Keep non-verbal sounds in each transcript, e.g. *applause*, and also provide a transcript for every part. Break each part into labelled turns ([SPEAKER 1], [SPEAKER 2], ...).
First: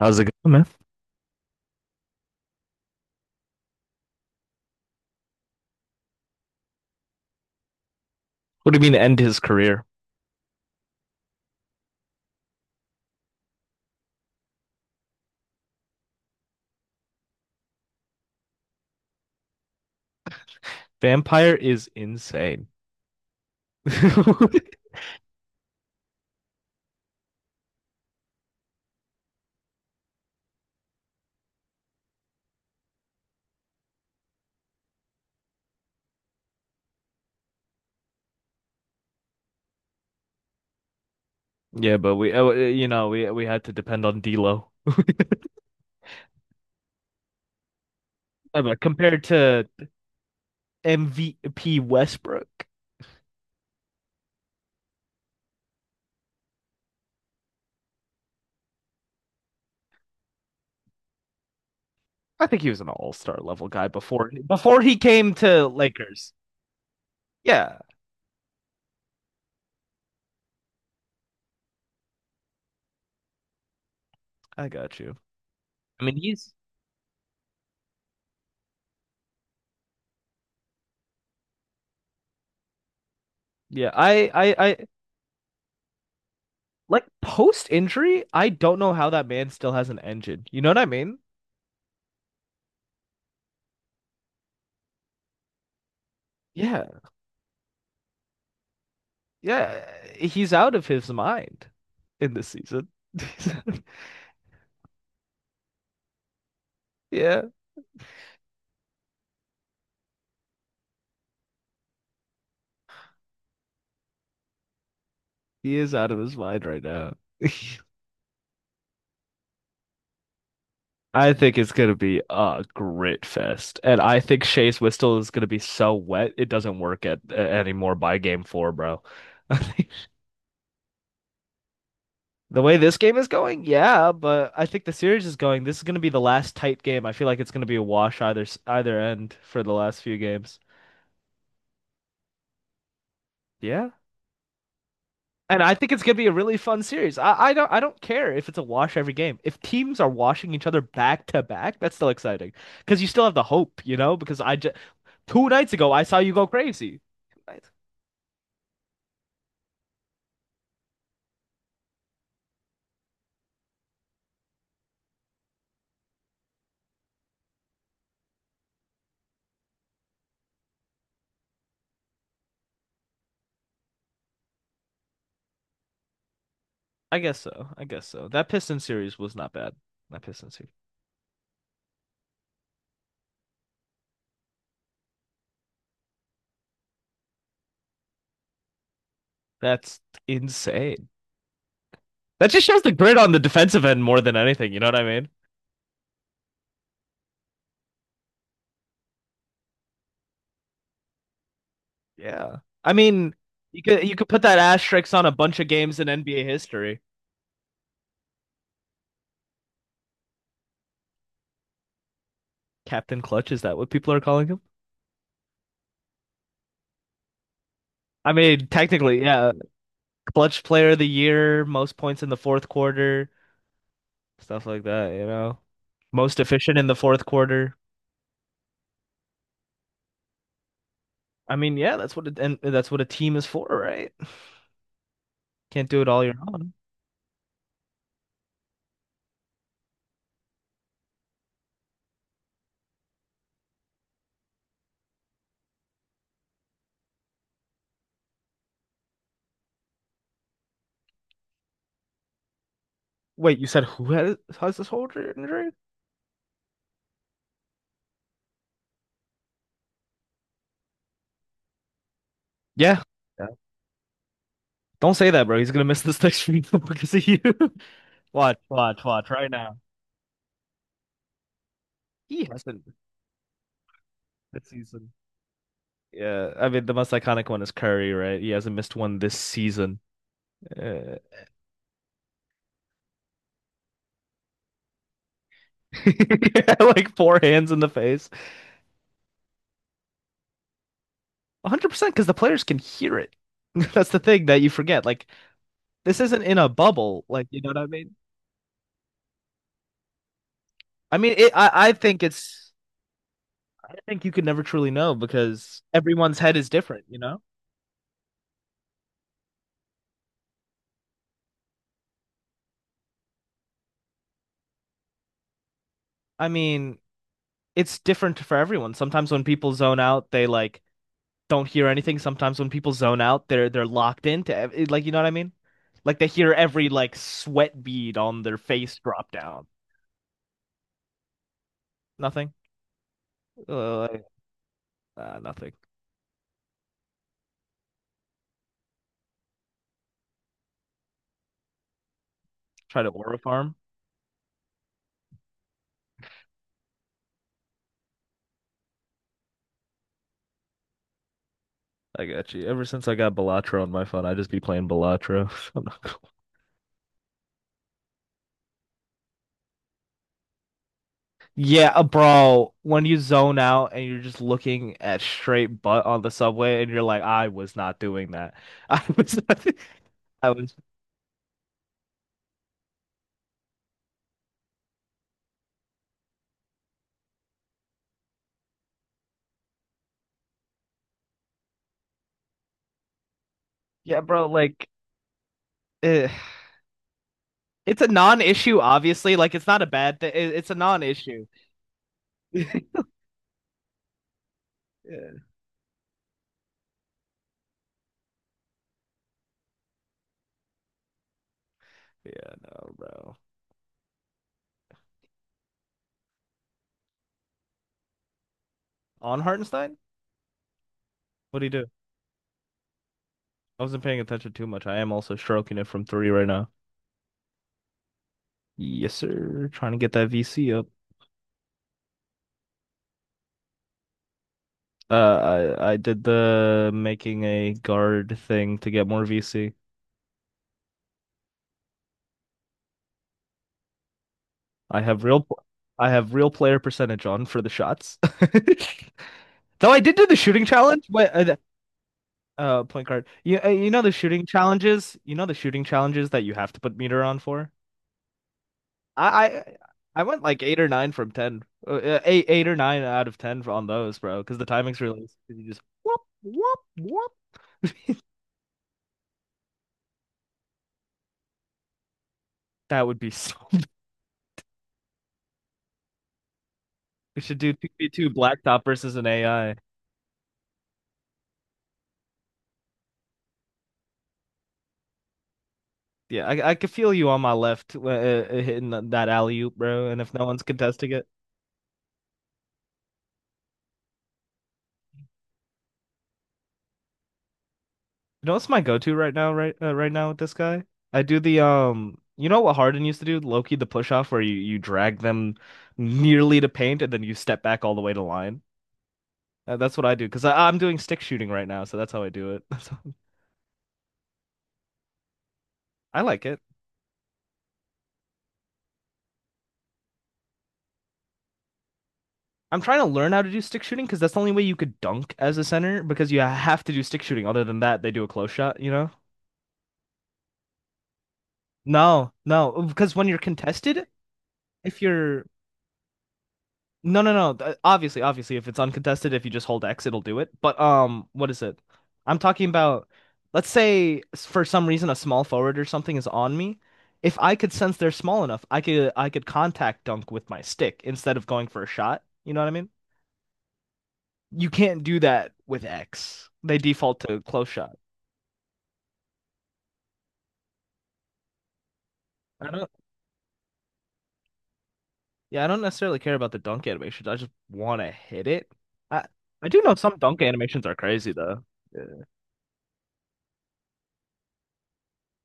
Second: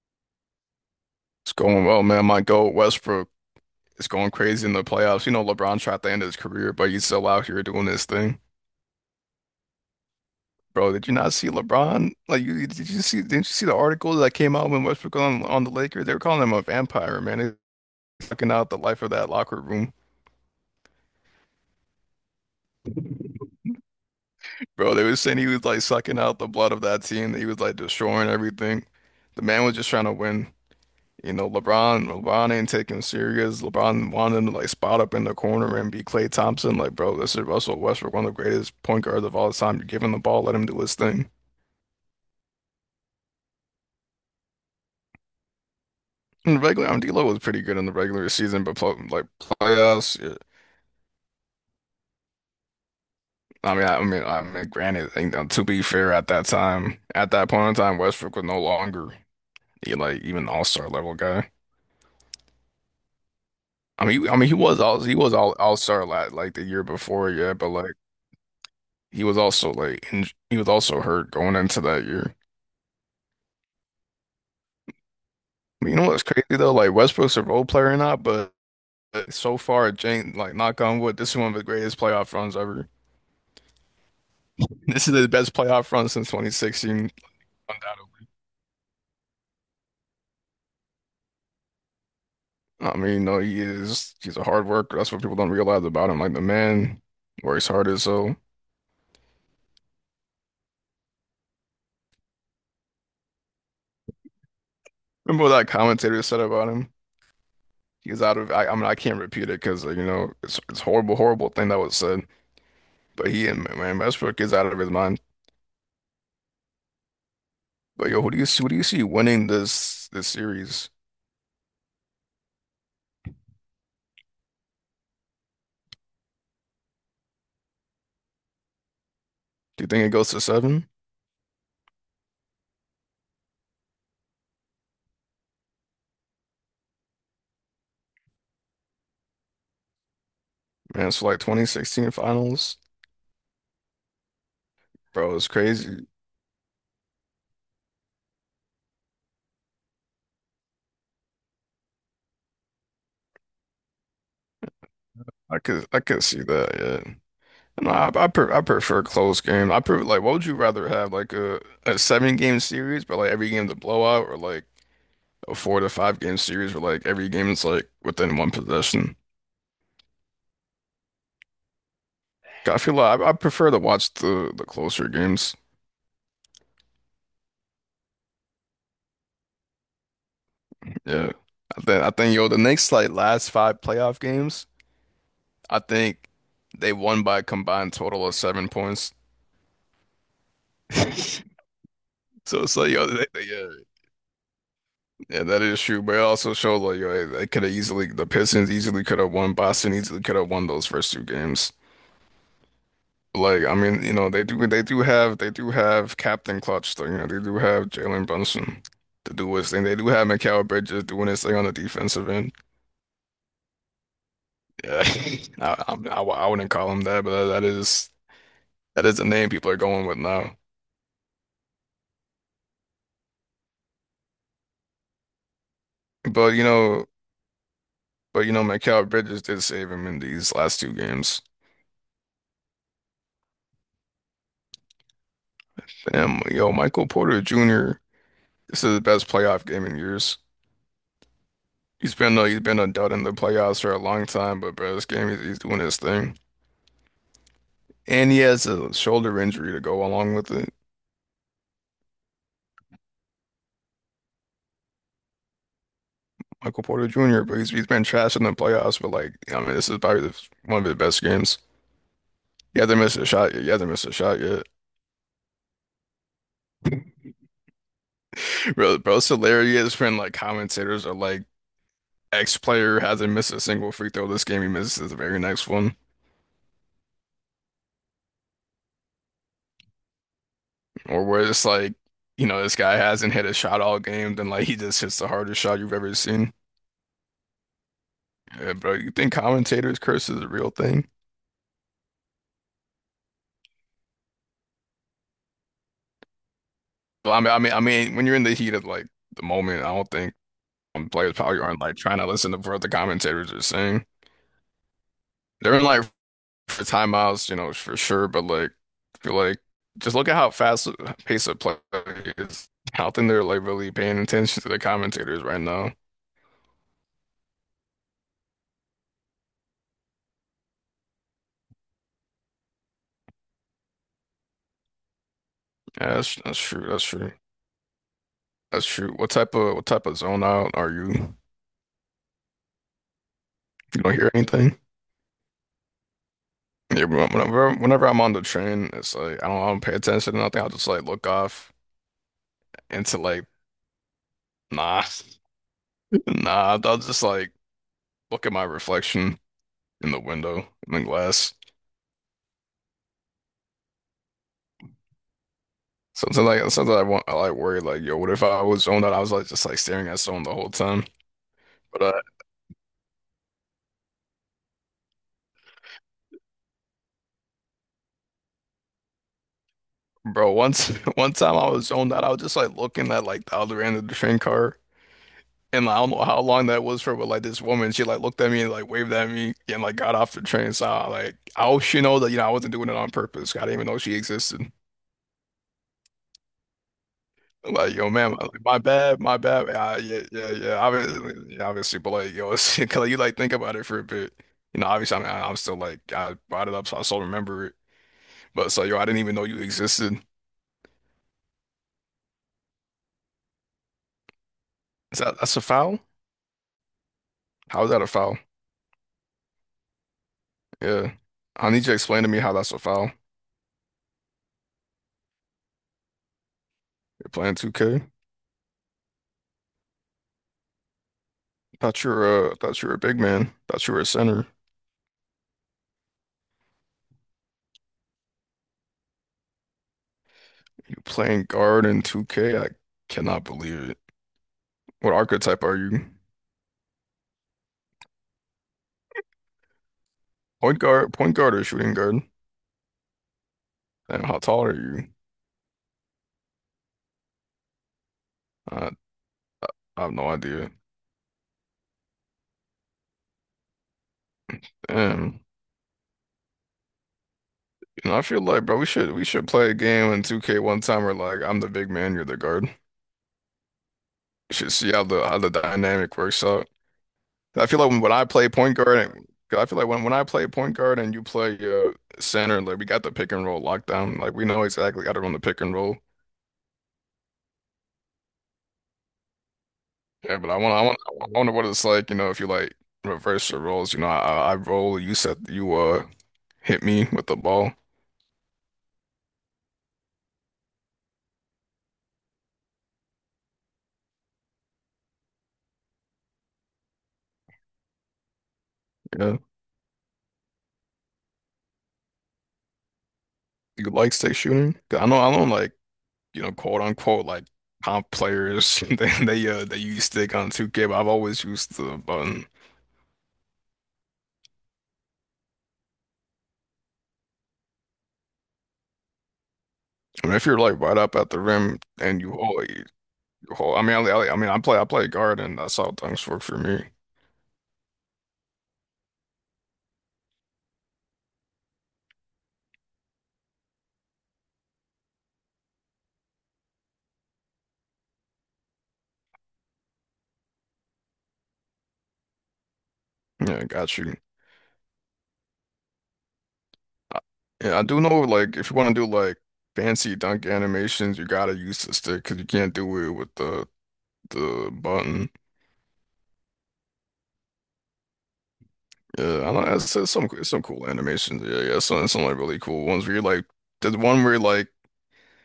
[SPEAKER 1] How's it going, man?
[SPEAKER 2] It's going well, man. My goat, Westbrook, is going crazy in the playoffs. LeBron tried to end his career, but he's still out here doing his thing.
[SPEAKER 1] What do you mean end his career?
[SPEAKER 2] Bro, did you not see LeBron? Like, did you see? Didn't you see the article that came out when Westbrook was on the Lakers? They were calling him a vampire, man. He's sucking out the life of that locker room,
[SPEAKER 1] Vampire is insane. *laughs*
[SPEAKER 2] bro. They were saying he was like sucking out the blood of that team. He was like destroying everything. The man was just trying to win. LeBron ain't taking him serious. LeBron wanted him to like spot up in the corner and be Klay Thompson. Like, bro, this is Russell Westbrook, one of the greatest point guards of all time. You give him the ball, let him do his thing.
[SPEAKER 1] Yeah, but we, you know, we had to depend on D'Lo.
[SPEAKER 2] In the regular, I mean, D'Lo was pretty good in the regular
[SPEAKER 1] Uh,
[SPEAKER 2] season, but
[SPEAKER 1] But
[SPEAKER 2] pl
[SPEAKER 1] compared
[SPEAKER 2] like
[SPEAKER 1] to
[SPEAKER 2] playoffs, yeah.
[SPEAKER 1] MVP Westbrook,
[SPEAKER 2] I mean, I mean, granted, to be fair, at that time, at that point in time, Westbrook was no longer he, like even all-star level guy.
[SPEAKER 1] I think he was an all-star level guy
[SPEAKER 2] I mean,
[SPEAKER 1] before
[SPEAKER 2] I mean, he
[SPEAKER 1] before
[SPEAKER 2] was
[SPEAKER 1] he
[SPEAKER 2] all he was
[SPEAKER 1] came
[SPEAKER 2] all
[SPEAKER 1] to
[SPEAKER 2] all-star la
[SPEAKER 1] Lakers.
[SPEAKER 2] like the year before, yeah, but
[SPEAKER 1] Yeah,
[SPEAKER 2] like he was also he was also hurt going into that year.
[SPEAKER 1] I got you.
[SPEAKER 2] You
[SPEAKER 1] I
[SPEAKER 2] know
[SPEAKER 1] mean,
[SPEAKER 2] what's crazy
[SPEAKER 1] he's
[SPEAKER 2] though? Like Westbrook's a role player or not, but so far, Jane, like knock on wood, this is one of the greatest playoff runs ever. *laughs*
[SPEAKER 1] yeah. I
[SPEAKER 2] This is the best playoff run since
[SPEAKER 1] like
[SPEAKER 2] 2016,
[SPEAKER 1] post injury.
[SPEAKER 2] undoubtedly.
[SPEAKER 1] I don't know how that man still has an engine. You know what I mean?
[SPEAKER 2] I mean, no, he's a hard worker. That's what people don't realize about him. Like the
[SPEAKER 1] Yeah,
[SPEAKER 2] man works hard as so.
[SPEAKER 1] yeah. He's out of his mind in this season. *laughs*
[SPEAKER 2] Remember what that commentator said about him?
[SPEAKER 1] Yeah,
[SPEAKER 2] He's out of I mean I can't repeat it because it's horrible, horrible thing that was said. But he and man Westbrook is out of his mind.
[SPEAKER 1] he is out of his mind right now. *laughs*
[SPEAKER 2] But yo, who do you see? Who do you see winning this series?
[SPEAKER 1] I think it's gonna be a grit fest, and I think Chase Whistle is gonna be so wet it doesn't work anymore by game four, bro. *laughs* I
[SPEAKER 2] Do you
[SPEAKER 1] think
[SPEAKER 2] think it goes to seven?
[SPEAKER 1] the way this game is going, yeah, but I think the series is going. This is gonna be the last tight game. I feel like it's gonna be a wash either either end for the last few games.
[SPEAKER 2] Man, so like 2016 finals,
[SPEAKER 1] Yeah,
[SPEAKER 2] bro, it's
[SPEAKER 1] and I think it's
[SPEAKER 2] crazy.
[SPEAKER 1] gonna be a really fun series. I don't I don't care if it's a wash every game. If teams are washing each other back to back, that's still exciting because you still have the hope. Because I just two
[SPEAKER 2] I
[SPEAKER 1] nights
[SPEAKER 2] could
[SPEAKER 1] ago
[SPEAKER 2] I
[SPEAKER 1] I saw
[SPEAKER 2] could
[SPEAKER 1] you
[SPEAKER 2] see
[SPEAKER 1] go
[SPEAKER 2] that,
[SPEAKER 1] crazy.
[SPEAKER 2] yeah.
[SPEAKER 1] Two nights.
[SPEAKER 2] No, I prefer close game. I prefer like what would you rather have like a seven game series, but like every game's a blowout, or like a four to five game series where like every game is like within one possession. 'Cause I feel like I prefer to watch the closer games.
[SPEAKER 1] I guess so. I guess so. That Pistons series was not bad. That Pistons series.
[SPEAKER 2] Yeah, I think yo the next like last five playoff games, I think they won by a combined total of 7 points.
[SPEAKER 1] That's insane.
[SPEAKER 2] *laughs*
[SPEAKER 1] That
[SPEAKER 2] So
[SPEAKER 1] just
[SPEAKER 2] it's
[SPEAKER 1] shows the
[SPEAKER 2] like yo,
[SPEAKER 1] grit on the
[SPEAKER 2] yeah.
[SPEAKER 1] defensive end more than anything. You know what I mean?
[SPEAKER 2] Yeah, that is true, but it also shows like yo, they could have easily the Pistons easily could have won. Boston easily could have won those first two games.
[SPEAKER 1] Yeah. I mean,
[SPEAKER 2] Like, I
[SPEAKER 1] you
[SPEAKER 2] mean,
[SPEAKER 1] could you could put
[SPEAKER 2] they
[SPEAKER 1] that
[SPEAKER 2] do they do
[SPEAKER 1] asterisk on a
[SPEAKER 2] have they
[SPEAKER 1] bunch of
[SPEAKER 2] do
[SPEAKER 1] games in
[SPEAKER 2] have
[SPEAKER 1] NBA
[SPEAKER 2] Captain Clutch
[SPEAKER 1] history.
[SPEAKER 2] though, they do have Jalen Brunson to do his thing. They do have Mikal Bridges doing his thing on the defensive end.
[SPEAKER 1] Captain Clutch, is that what people are calling him?
[SPEAKER 2] Yeah, *laughs* I wouldn't call him that, but that is
[SPEAKER 1] I mean,
[SPEAKER 2] that is
[SPEAKER 1] technically,
[SPEAKER 2] the name
[SPEAKER 1] yeah.
[SPEAKER 2] people are going with now.
[SPEAKER 1] Clutch player of the year, most points in the fourth quarter, stuff like that, you know. Most
[SPEAKER 2] But you
[SPEAKER 1] efficient in the
[SPEAKER 2] know,
[SPEAKER 1] fourth quarter.
[SPEAKER 2] Mikal Bridges did save him in these last two games.
[SPEAKER 1] I mean, yeah, that's what it, and that's what a team is for, right? Can't do it all your
[SPEAKER 2] Damn,
[SPEAKER 1] own.
[SPEAKER 2] yo, Michael Porter Jr. This is the best playoff game in years. He's been a dud in the playoffs for a long time, but bro, this game he's doing his thing, and he has a shoulder injury to go along with it.
[SPEAKER 1] Wait, you said who has this shoulder injury?
[SPEAKER 2] Michael Porter Jr., but he's been trash in the playoffs, but like I mean, this is probably one of his best games. He hasn't
[SPEAKER 1] Yeah.
[SPEAKER 2] missed a
[SPEAKER 1] Yeah.
[SPEAKER 2] shot yet. He hasn't missed a shot yet.
[SPEAKER 1] Don't say that, bro. He's gonna miss this next week *laughs* because of you. *laughs* Watch,
[SPEAKER 2] Bro,
[SPEAKER 1] watch,
[SPEAKER 2] bro, it's
[SPEAKER 1] watch right now.
[SPEAKER 2] hilarious when like commentators are like,
[SPEAKER 1] He
[SPEAKER 2] X
[SPEAKER 1] hasn't
[SPEAKER 2] player hasn't missed a single free throw this game.
[SPEAKER 1] this
[SPEAKER 2] He misses
[SPEAKER 1] season.
[SPEAKER 2] the very next one,
[SPEAKER 1] Yeah, I mean the most iconic one is Curry, right? He hasn't missed one this season. Uh,
[SPEAKER 2] or where it's like, this guy hasn't hit a shot all game, then like he just hits the hardest shot you've ever seen.
[SPEAKER 1] *laughs* like four hands in the face.
[SPEAKER 2] Yeah, bro, you think commentators curse is a real thing?
[SPEAKER 1] 100% because the players can hear it. *laughs* That's the thing that you forget. Like this isn't in a bubble.
[SPEAKER 2] Well, I
[SPEAKER 1] Like
[SPEAKER 2] mean, I
[SPEAKER 1] you know
[SPEAKER 2] mean,
[SPEAKER 1] what
[SPEAKER 2] I
[SPEAKER 1] I mean?
[SPEAKER 2] mean, when you're in the heat of like the moment, I don't think
[SPEAKER 1] I mean,
[SPEAKER 2] players
[SPEAKER 1] it,
[SPEAKER 2] probably aren't
[SPEAKER 1] I
[SPEAKER 2] like trying
[SPEAKER 1] think
[SPEAKER 2] to listen to
[SPEAKER 1] it's
[SPEAKER 2] what the commentators are
[SPEAKER 1] I
[SPEAKER 2] saying.
[SPEAKER 1] think you could never truly know
[SPEAKER 2] They're
[SPEAKER 1] because
[SPEAKER 2] in like
[SPEAKER 1] everyone's head is
[SPEAKER 2] for
[SPEAKER 1] different. You know?
[SPEAKER 2] timeouts, for sure. But like, I feel like just look at how fast the pace of play is. I don't think they're like really paying attention to the commentators right now.
[SPEAKER 1] I mean, it's different for everyone. Sometimes when people zone out, they like don't hear anything. Sometimes when people zone out, they're locked into like you know what I mean?
[SPEAKER 2] Yeah,
[SPEAKER 1] Like they
[SPEAKER 2] that's
[SPEAKER 1] hear
[SPEAKER 2] that's true.
[SPEAKER 1] every
[SPEAKER 2] That's
[SPEAKER 1] like
[SPEAKER 2] true.
[SPEAKER 1] sweat bead on their
[SPEAKER 2] That's
[SPEAKER 1] face
[SPEAKER 2] true.
[SPEAKER 1] drop
[SPEAKER 2] What type
[SPEAKER 1] down.
[SPEAKER 2] of what type of zone out are you?
[SPEAKER 1] Nothing. Uh,
[SPEAKER 2] You don't
[SPEAKER 1] like,
[SPEAKER 2] hear anything?
[SPEAKER 1] nothing.
[SPEAKER 2] Yeah, but whenever I'm on the train, it's like I don't pay attention to nothing. I'll just like look off
[SPEAKER 1] Try to
[SPEAKER 2] into
[SPEAKER 1] aura
[SPEAKER 2] like
[SPEAKER 1] farm.
[SPEAKER 2] nah, *laughs* nah. I'll just like look at my reflection in the window in the glass.
[SPEAKER 1] I got you. Ever since I got Balatro on my phone, I just be playing Balatro. *laughs* I'm not gonna.
[SPEAKER 2] Sometimes I worry like yo, what if I was zoned out? I was like just like staring at someone the whole time.
[SPEAKER 1] Yeah,
[SPEAKER 2] But
[SPEAKER 1] bro, when you zone out and you're just looking at straight butt on the subway and you're like, I was not doing that. *laughs* I was not, *laughs* I
[SPEAKER 2] bro,
[SPEAKER 1] was,
[SPEAKER 2] once *laughs* one time I was zoned out, I was just like looking at like the other end of the train car. And like, I don't know how long that was for, but like this woman, she like looked at me and like waved at me and like got off the train. So I hope she know that I wasn't doing it on purpose. I didn't even know she
[SPEAKER 1] yeah, bro,
[SPEAKER 2] existed.
[SPEAKER 1] eh,
[SPEAKER 2] Like
[SPEAKER 1] it's a
[SPEAKER 2] yo, man, like, my
[SPEAKER 1] non-issue,
[SPEAKER 2] bad,
[SPEAKER 1] obviously.
[SPEAKER 2] my
[SPEAKER 1] Like, it's
[SPEAKER 2] bad.
[SPEAKER 1] not a bad
[SPEAKER 2] Yeah,
[SPEAKER 1] thing.
[SPEAKER 2] yeah,
[SPEAKER 1] It's
[SPEAKER 2] yeah.
[SPEAKER 1] a
[SPEAKER 2] Obviously,
[SPEAKER 1] non-issue.
[SPEAKER 2] yeah, obviously, but like yo, it's, *laughs* 'cause,
[SPEAKER 1] *laughs*
[SPEAKER 2] like, you like think about it for a bit. Obviously, I mean,
[SPEAKER 1] Yeah,
[SPEAKER 2] I'm still like I brought it up, so I still remember it. But so yo, I didn't even know you existed.
[SPEAKER 1] yeah, no, bro.
[SPEAKER 2] Is that that's a foul? How is that a foul?
[SPEAKER 1] On Hartenstein?
[SPEAKER 2] Yeah,
[SPEAKER 1] What do you
[SPEAKER 2] I need you
[SPEAKER 1] do?
[SPEAKER 2] to explain to me how that's a foul.
[SPEAKER 1] I wasn't paying attention too much. I am also stroking it from three right now.
[SPEAKER 2] You're playing 2K.
[SPEAKER 1] Yes, sir. Trying to get that VC up.
[SPEAKER 2] Thought you were a big man. Thought you were a center.
[SPEAKER 1] I did the making a guard thing to get more VC.
[SPEAKER 2] You playing guard in 2K? I cannot believe it.
[SPEAKER 1] I
[SPEAKER 2] What
[SPEAKER 1] have real
[SPEAKER 2] archetype are you?
[SPEAKER 1] I have real player percentage on for the shots. *laughs* Though I did do the shooting
[SPEAKER 2] Point
[SPEAKER 1] challenge,
[SPEAKER 2] guard, point guard or shooting guard?
[SPEAKER 1] point guard. You know the
[SPEAKER 2] Damn, how
[SPEAKER 1] shooting
[SPEAKER 2] tall are you?
[SPEAKER 1] challenges. You know the shooting challenges that you have to put meter on for.
[SPEAKER 2] I,
[SPEAKER 1] I I,
[SPEAKER 2] I have
[SPEAKER 1] I
[SPEAKER 2] no
[SPEAKER 1] went like
[SPEAKER 2] idea.
[SPEAKER 1] eight or nine from ten. Eight or nine out of ten on those, bro. Because the timing's really easy.
[SPEAKER 2] Damn.
[SPEAKER 1] You just whoop whoop whoop.
[SPEAKER 2] I
[SPEAKER 1] *laughs*
[SPEAKER 2] feel like, bro, we should play a game in 2K one time where like I'm the big man, you're the guard.
[SPEAKER 1] That would be so.
[SPEAKER 2] We should see how the dynamic works out.
[SPEAKER 1] *laughs* We should
[SPEAKER 2] I
[SPEAKER 1] do
[SPEAKER 2] feel like when I
[SPEAKER 1] 2v2
[SPEAKER 2] play point
[SPEAKER 1] blacktop
[SPEAKER 2] guard
[SPEAKER 1] versus an
[SPEAKER 2] and 'cause I
[SPEAKER 1] AI.
[SPEAKER 2] feel like when I play point guard and you play center, like we got the pick and roll lockdown. Like we know exactly how to run the pick and roll.
[SPEAKER 1] Yeah, I could feel you on my left hitting that alley oop, bro. And if
[SPEAKER 2] Yeah,
[SPEAKER 1] no
[SPEAKER 2] but I
[SPEAKER 1] one's
[SPEAKER 2] want, I want,
[SPEAKER 1] contesting it,
[SPEAKER 2] I wonder what it's like, if you like reverse your roles. I roll. You said you hit me with the ball.
[SPEAKER 1] you know what's my go-to right now, right now with this guy? I do the you know what Harden used to do, Loki the push off, where you drag them nearly to paint and then you step back all the way to line.
[SPEAKER 2] Yeah,
[SPEAKER 1] That's what I do because I'm doing stick shooting right now, so that's how I do it. *laughs* So,
[SPEAKER 2] you like stick shooting? 'Cause I know, like
[SPEAKER 1] I like it.
[SPEAKER 2] quote unquote, like comp players. *laughs* They use stick on 2K, but I've always used the button.
[SPEAKER 1] I'm trying to learn how to do stick shooting because that's the only way you could dunk as a center because you have to do stick shooting. Other than that, they do a close shot, you know?
[SPEAKER 2] I mean, if you're like right up at the rim and
[SPEAKER 1] No,
[SPEAKER 2] you hold,
[SPEAKER 1] no,
[SPEAKER 2] you
[SPEAKER 1] because when you're
[SPEAKER 2] hold. I mean, I,
[SPEAKER 1] contested
[SPEAKER 2] I I mean, I play, I
[SPEAKER 1] if
[SPEAKER 2] play guard,
[SPEAKER 1] you're
[SPEAKER 2] and that's how things work for me.
[SPEAKER 1] no, no, no. Obviously, obviously, if it's uncontested, if you just hold X, it'll do it. But what is it? I'm talking about, let's say for some reason a small forward or something is on me. If I could sense they're small enough, I could contact dunk with my stick instead of going for a shot. You know what I mean?
[SPEAKER 2] Yeah, got you.
[SPEAKER 1] You can't do that with X. They default
[SPEAKER 2] Uh,
[SPEAKER 1] to close
[SPEAKER 2] Yeah, I
[SPEAKER 1] shot.
[SPEAKER 2] do know like if you want to do like fancy dunk animations, you gotta use the stick because you
[SPEAKER 1] I
[SPEAKER 2] can't
[SPEAKER 1] don't,
[SPEAKER 2] do it with the button.
[SPEAKER 1] yeah, I don't necessarily care about the dunk animations. I just want to hit it. I
[SPEAKER 2] Yeah, I know.
[SPEAKER 1] I do
[SPEAKER 2] It's
[SPEAKER 1] know
[SPEAKER 2] that's
[SPEAKER 1] some
[SPEAKER 2] some
[SPEAKER 1] dunk
[SPEAKER 2] it's some
[SPEAKER 1] animations
[SPEAKER 2] cool
[SPEAKER 1] are crazy
[SPEAKER 2] animations. Yeah,
[SPEAKER 1] though.
[SPEAKER 2] yeah, some like really cool ones where you like there's one where like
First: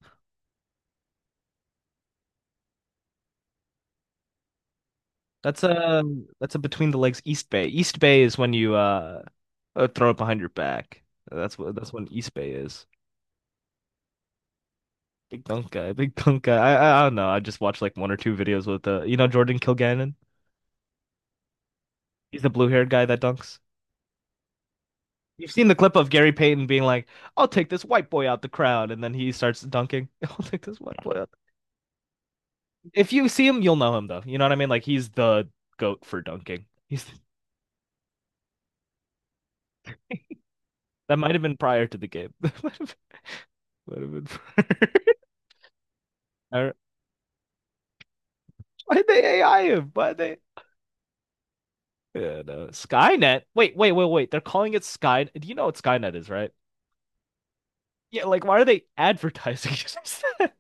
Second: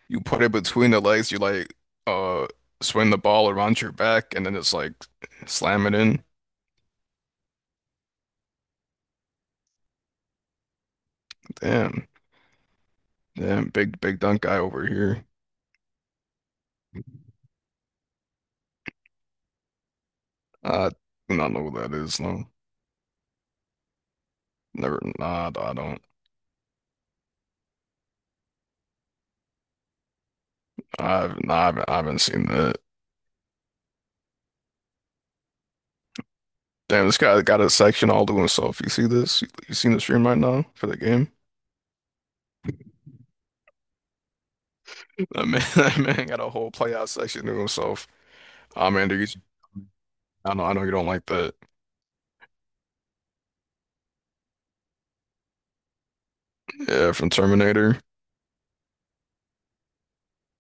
[SPEAKER 2] you put it between the legs, you like uh swing the ball around your back and then it's like
[SPEAKER 1] That's
[SPEAKER 2] slam it
[SPEAKER 1] a
[SPEAKER 2] in.
[SPEAKER 1] that's a between the legs East Bay. East Bay is when you throw it behind your back. That's what that's when
[SPEAKER 2] Damn,
[SPEAKER 1] East Bay is.
[SPEAKER 2] damn, big big dunk guy over here.
[SPEAKER 1] Big dunk guy, big dunk guy. I don't know. I just watched like one or two videos with you know Jordan Kilgannon.
[SPEAKER 2] I do not know who that is.
[SPEAKER 1] He's
[SPEAKER 2] No,
[SPEAKER 1] the blue-haired guy that dunks.
[SPEAKER 2] never.
[SPEAKER 1] You've
[SPEAKER 2] Nah,
[SPEAKER 1] seen
[SPEAKER 2] I
[SPEAKER 1] the clip
[SPEAKER 2] don't.
[SPEAKER 1] of Gary Payton being like, "I'll take this white boy out the crowd," and then he starts dunking. *laughs* I'll take this white boy out.
[SPEAKER 2] I've nah, I haven't seen that.
[SPEAKER 1] If you see him, you'll know him though. You know what I mean? Like he's the goat for dunking. He's
[SPEAKER 2] Damn, this guy got a section all to himself. You see this? You seen the stream right now for the
[SPEAKER 1] that
[SPEAKER 2] game?
[SPEAKER 1] might have been prior to the game. *laughs* That might have been prior.
[SPEAKER 2] That man, *laughs* that man got a
[SPEAKER 1] *laughs* I
[SPEAKER 2] whole playout section to himself. Ah,
[SPEAKER 1] why'd
[SPEAKER 2] man, dude,
[SPEAKER 1] they AI him? Why'd they?
[SPEAKER 2] I know you don't like that.
[SPEAKER 1] Yeah, no. Skynet. Wait, wait, wait, wait. They're calling it Skynet. Do you know what Skynet is, right?
[SPEAKER 2] Yeah, from Terminator.
[SPEAKER 1] Yeah, like why are they advertising it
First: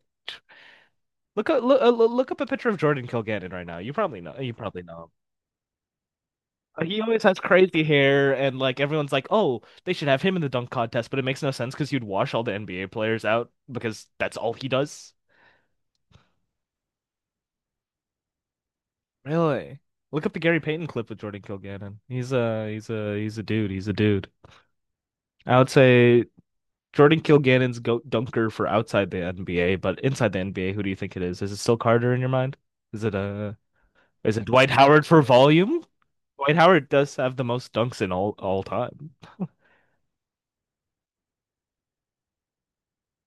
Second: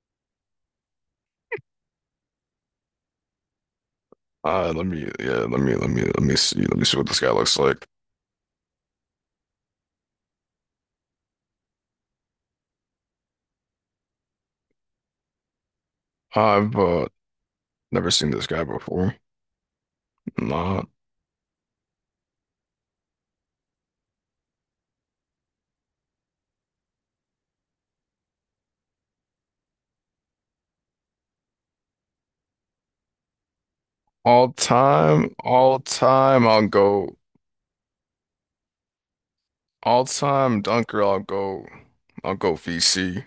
[SPEAKER 1] *laughs* Look up, look, uh, look up a picture of Jordan Kilgannon right now. You probably know. You probably know him.
[SPEAKER 2] Yeah, let me, let me, let me see
[SPEAKER 1] He
[SPEAKER 2] what this
[SPEAKER 1] always
[SPEAKER 2] guy
[SPEAKER 1] has
[SPEAKER 2] looks
[SPEAKER 1] crazy
[SPEAKER 2] like.
[SPEAKER 1] hair, and like everyone's like, "Oh, they should have him in the dunk contest," but it makes no sense because you'd wash all the NBA players out because that's all he does.
[SPEAKER 2] I've never seen this guy before.
[SPEAKER 1] Really? Look up the Gary
[SPEAKER 2] Nah.
[SPEAKER 1] Payton clip with Jordan Kilgannon. He's a dude. He's a dude. I would say Jordan Kilgannon's go dunker for outside the NBA, but inside the NBA, who do you think it is? Is it still Carter in your mind? Is it is it
[SPEAKER 2] All
[SPEAKER 1] Dwight Howard for
[SPEAKER 2] time, all
[SPEAKER 1] volume?
[SPEAKER 2] time,
[SPEAKER 1] Dwight
[SPEAKER 2] I'll
[SPEAKER 1] Howard does
[SPEAKER 2] go.
[SPEAKER 1] have the most dunks in all time.
[SPEAKER 2] All time dunker, I'll go. I'll go VC.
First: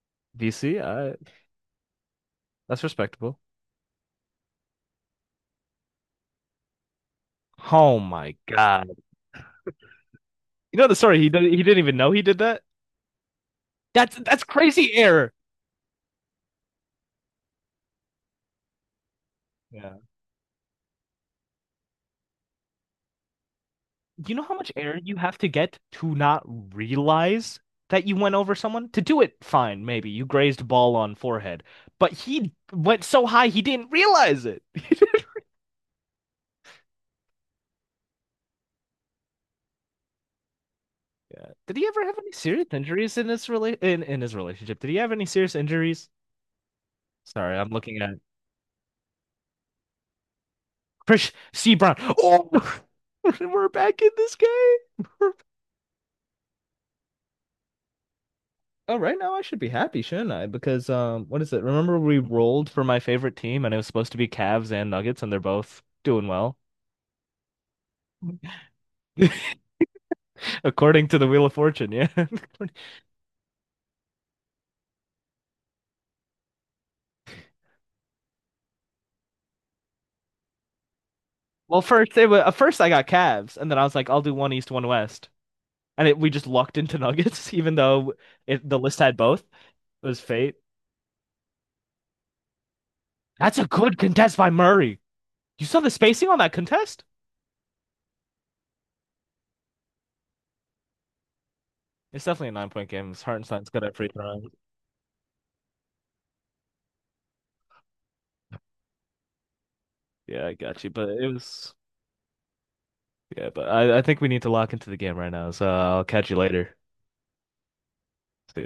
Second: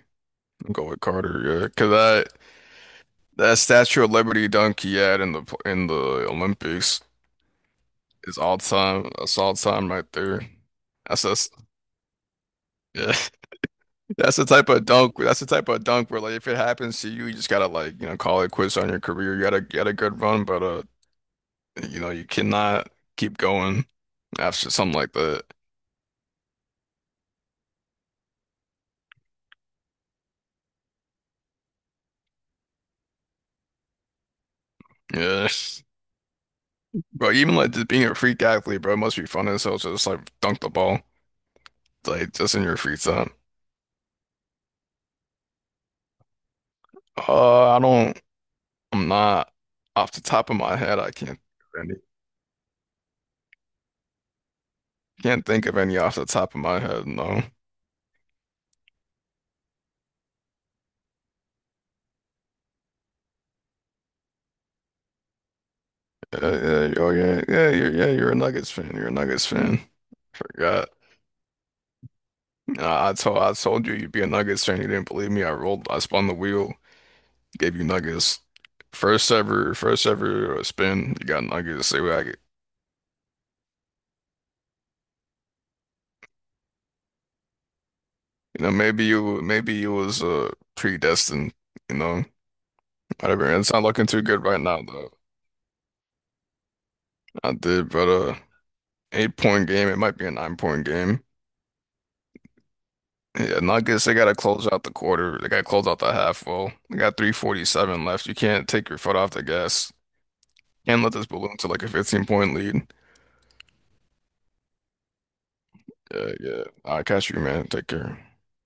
[SPEAKER 2] I'll
[SPEAKER 1] BC,
[SPEAKER 2] go with Carter. Yeah, cause I.
[SPEAKER 1] that's respectable.
[SPEAKER 2] That Statue of Liberty dunk he had in the Olympics
[SPEAKER 1] Oh my
[SPEAKER 2] is all
[SPEAKER 1] God.
[SPEAKER 2] time. That's all time right there.
[SPEAKER 1] You know the story,
[SPEAKER 2] That's
[SPEAKER 1] he didn't even know he did that?
[SPEAKER 2] yeah.
[SPEAKER 1] That's
[SPEAKER 2] *laughs* That's
[SPEAKER 1] that's
[SPEAKER 2] the type of
[SPEAKER 1] crazy
[SPEAKER 2] dunk.
[SPEAKER 1] error.
[SPEAKER 2] That's the type of dunk where like if it happens to you, you just gotta like call it quits on your career. You gotta get a
[SPEAKER 1] Yeah.
[SPEAKER 2] good run, but you cannot keep going
[SPEAKER 1] You know how
[SPEAKER 2] after
[SPEAKER 1] much
[SPEAKER 2] something
[SPEAKER 1] air
[SPEAKER 2] like
[SPEAKER 1] you have
[SPEAKER 2] that.
[SPEAKER 1] to get to not realize that you went over someone? To do it, fine, maybe. You grazed ball on forehead. But he went so high he didn't realize it. *laughs*
[SPEAKER 2] Yeah, *laughs* bro. Even like just being a freak athlete, bro, it must be fun as hell just like dunk the ball
[SPEAKER 1] Yeah. Did he ever have any
[SPEAKER 2] like just in
[SPEAKER 1] serious
[SPEAKER 2] your free
[SPEAKER 1] injuries in
[SPEAKER 2] time.
[SPEAKER 1] in his relationship? Did he have any serious injuries? Sorry, I'm
[SPEAKER 2] I
[SPEAKER 1] looking at
[SPEAKER 2] don't. I'm not off the top of my head. I can't
[SPEAKER 1] Chris
[SPEAKER 2] think
[SPEAKER 1] C.
[SPEAKER 2] of any.
[SPEAKER 1] Brown. Oh, *laughs* we're back in this game. *laughs* We're.
[SPEAKER 2] Can't think of any off the top of my head. No.
[SPEAKER 1] Oh, right now I should be happy, shouldn't I? Because what is it? Remember we rolled for my favorite team, and it was supposed to be Cavs and Nuggets, and they're both doing
[SPEAKER 2] Yeah,
[SPEAKER 1] well.
[SPEAKER 2] yeah, oh yeah, yeah. You're yeah. You're a
[SPEAKER 1] *laughs*
[SPEAKER 2] Nuggets fan. You're a Nuggets fan. Forgot.
[SPEAKER 1] According to the Wheel of Fortune, yeah.
[SPEAKER 2] Nah, I told you you'd be a Nuggets fan. You didn't believe me. I rolled. I spun the wheel. Gave you Nuggets. First ever. First ever spin. You got
[SPEAKER 1] *laughs* Well,
[SPEAKER 2] Nuggets. See what
[SPEAKER 1] first
[SPEAKER 2] I
[SPEAKER 1] it
[SPEAKER 2] get.
[SPEAKER 1] was, at first I got Cavs, and then I was like, I'll do one East, one West, and it, we just lucked into *laughs* Nuggets, even though
[SPEAKER 2] You
[SPEAKER 1] it,
[SPEAKER 2] know,
[SPEAKER 1] the list
[SPEAKER 2] maybe
[SPEAKER 1] had both.
[SPEAKER 2] you maybe you
[SPEAKER 1] It was
[SPEAKER 2] was
[SPEAKER 1] fate.
[SPEAKER 2] predestined. You know, whatever.
[SPEAKER 1] That's a
[SPEAKER 2] It's not
[SPEAKER 1] good
[SPEAKER 2] looking too
[SPEAKER 1] contest
[SPEAKER 2] good
[SPEAKER 1] by
[SPEAKER 2] right now
[SPEAKER 1] Murray.
[SPEAKER 2] though.
[SPEAKER 1] You saw the spacing on that contest?
[SPEAKER 2] I did, but 8 point game. It might be a 9 point game.
[SPEAKER 1] It's definitely a 9 point game. It's
[SPEAKER 2] Yeah,
[SPEAKER 1] Hartenstein's good at
[SPEAKER 2] Nuggets,
[SPEAKER 1] free
[SPEAKER 2] they gotta
[SPEAKER 1] throwing.
[SPEAKER 2] close out the quarter. They gotta close out the half. Well, they got 3:47 left. You can't take your foot off the gas.
[SPEAKER 1] Yeah, I got you.
[SPEAKER 2] Can't
[SPEAKER 1] But
[SPEAKER 2] let
[SPEAKER 1] it
[SPEAKER 2] this balloon to
[SPEAKER 1] was
[SPEAKER 2] like a 15 point lead.
[SPEAKER 1] yeah. But I think we need to lock into the game right now. So I'll catch
[SPEAKER 2] Yeah,
[SPEAKER 1] you
[SPEAKER 2] yeah.
[SPEAKER 1] later.
[SPEAKER 2] I'll catch you, man. Take care.
[SPEAKER 1] See ya.